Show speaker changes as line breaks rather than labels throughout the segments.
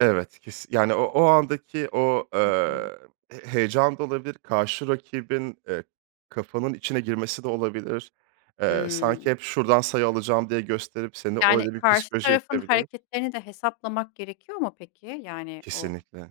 Evet, kes yani o o andaki o,
Hı hı.
eee, h heyecan da olabilir, karşı rakibin, eee, kafanın içine girmesi de olabilir. Eee, sanki
Hıı.
hep şuradan sayı alacağım diye gösterip seni
Yani
öyle bir
karşı
psikolojiye
tarafın
itebilir.
hareketlerini de hesaplamak gerekiyor mu peki? Yani o,
Kesinlikle,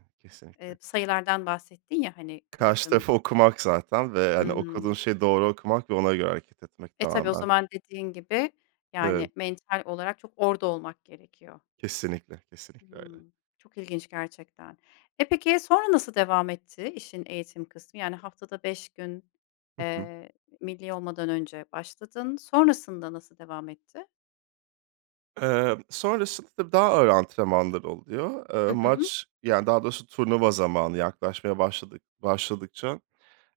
eee,
kesinlikle.
sayılardan bahsettin ya hani
Karşı
kılıcın
tarafı okumak zaten ve, hani, okuduğun
Hıı.
şeyi doğru okumak ve ona göre hareket etmek
E, tabii o
tamamen.
zaman dediğin gibi yani
Evet.
mental olarak çok orada olmak gerekiyor.
Kesinlikle, kesinlikle
Hıı,
öyle.
çok ilginç gerçekten. E, peki sonra nasıl devam etti işin eğitim kısmı? Yani haftada 5 gün,
Hı hı.
eee, millî olmadan önce başladın. Sonrasında nasıl devam etti?
Emm, sonrasında, tabii, daha ağır antrenmanlar oluyor. Eee,
Hı hı.
maç yani daha doğrusu turnuva zamanı yaklaşmaya başladık başladıkça,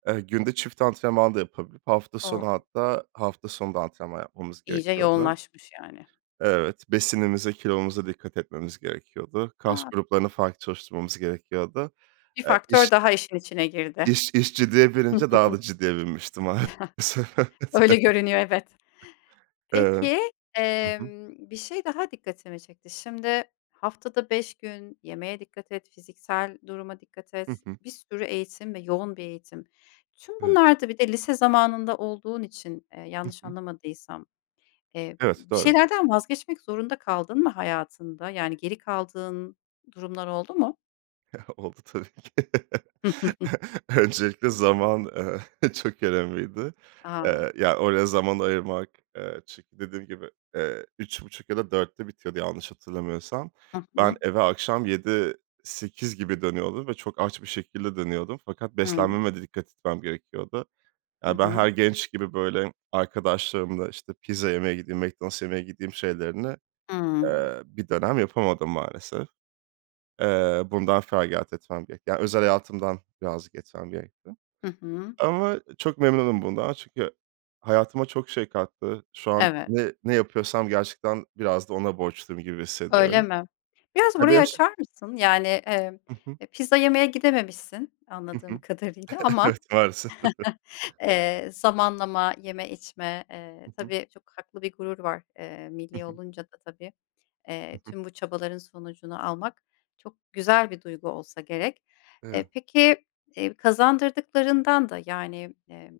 eee, günde çift antrenman da yapabilip hafta sonu
O!
hatta hafta sonu da antrenman yapmamız
İyice
gerekiyordu.
yoğunlaşmış yani.
Evet, besinimize, kilomuza dikkat etmemiz gerekiyordu. Kas
Ha.
gruplarını farklı çalıştırmamız gerekiyordu.
Bir
Eee, iş
faktör daha işin içine girdi.
iş iş ciddiye binince daha da ciddiye binmiştim Maalesef. Evet.
Öyle görünüyor, evet.
Evet.
Peki,
Hı hı.
emm, bir şey daha dikkatimi çekti. Şimdi haftada 5 gün yemeğe dikkat et, fiziksel duruma dikkat
Hı
et,
hı.
bir sürü eğitim ve yoğun bir eğitim. Tüm
Evet.
bunlarda bir de lise zamanında olduğun için, eee,
Hı
yanlış
hı.
anlamadıysam, eee,
Evet,
bir
doğru.
şeylerden vazgeçmek zorunda kaldın mı hayatında? Yani geri kaldığın durumlar oldu mu?
Ya oldu tabii ki. Öncelikle zaman, eee, çok önemliydi.
A!
Eee, yani oraya zaman ayırmak eee, çünkü dediğim gibi, eee, 15.30 ya da 16.00'de bitiyordu yanlış hatırlamıyorsam.
Hı
Ben
hı.
eve akşam 19.00-20.00 gibi dönüyordum ve çok aç bir şekilde dönüyordum fakat
Hıı.
beslenmeme de dikkat etmem gerekiyordu.
Hı
Ya ben her
hı.
genç gibi böyle arkadaşlarımla, işte, pizza yemeye gideyim, Mc Donald's yemeye gideyim şeylerini,
Hıı.
eee, bir dönem yapamadım maalesef. Eee, bundan feragat etmem gerekti. Yani özel hayatımdan birazcık etmem gerekti
Hı hı.
ama çok memnunum bundan çünkü hayatıma çok şey kattı. Şu an
Evet.
ne ne yapıyorsam gerçekten biraz da ona borçluyum gibi
Öyle
hissediyorum.
mi? Biraz
Ya benim
burayı
için
açar mısın? Yani, emm,
Hı hı.
e, pizza yemeye gidememişsin
Hı hı.
anladığım kadarıyla ama,
Evet, maalesef.
eee, zamanlama yeme içme, eee,
Hı hı.
tabii çok haklı bir gurur var, eee,
Hı
millî
hı.
olunca da, tabii,
Hı
eee,
hı.
tüm bu çabaların sonucunu almak çok güzel bir duygu olsa gerek. Eee,
Evet.
peki, eee, kazandırdıklarından da yani, emm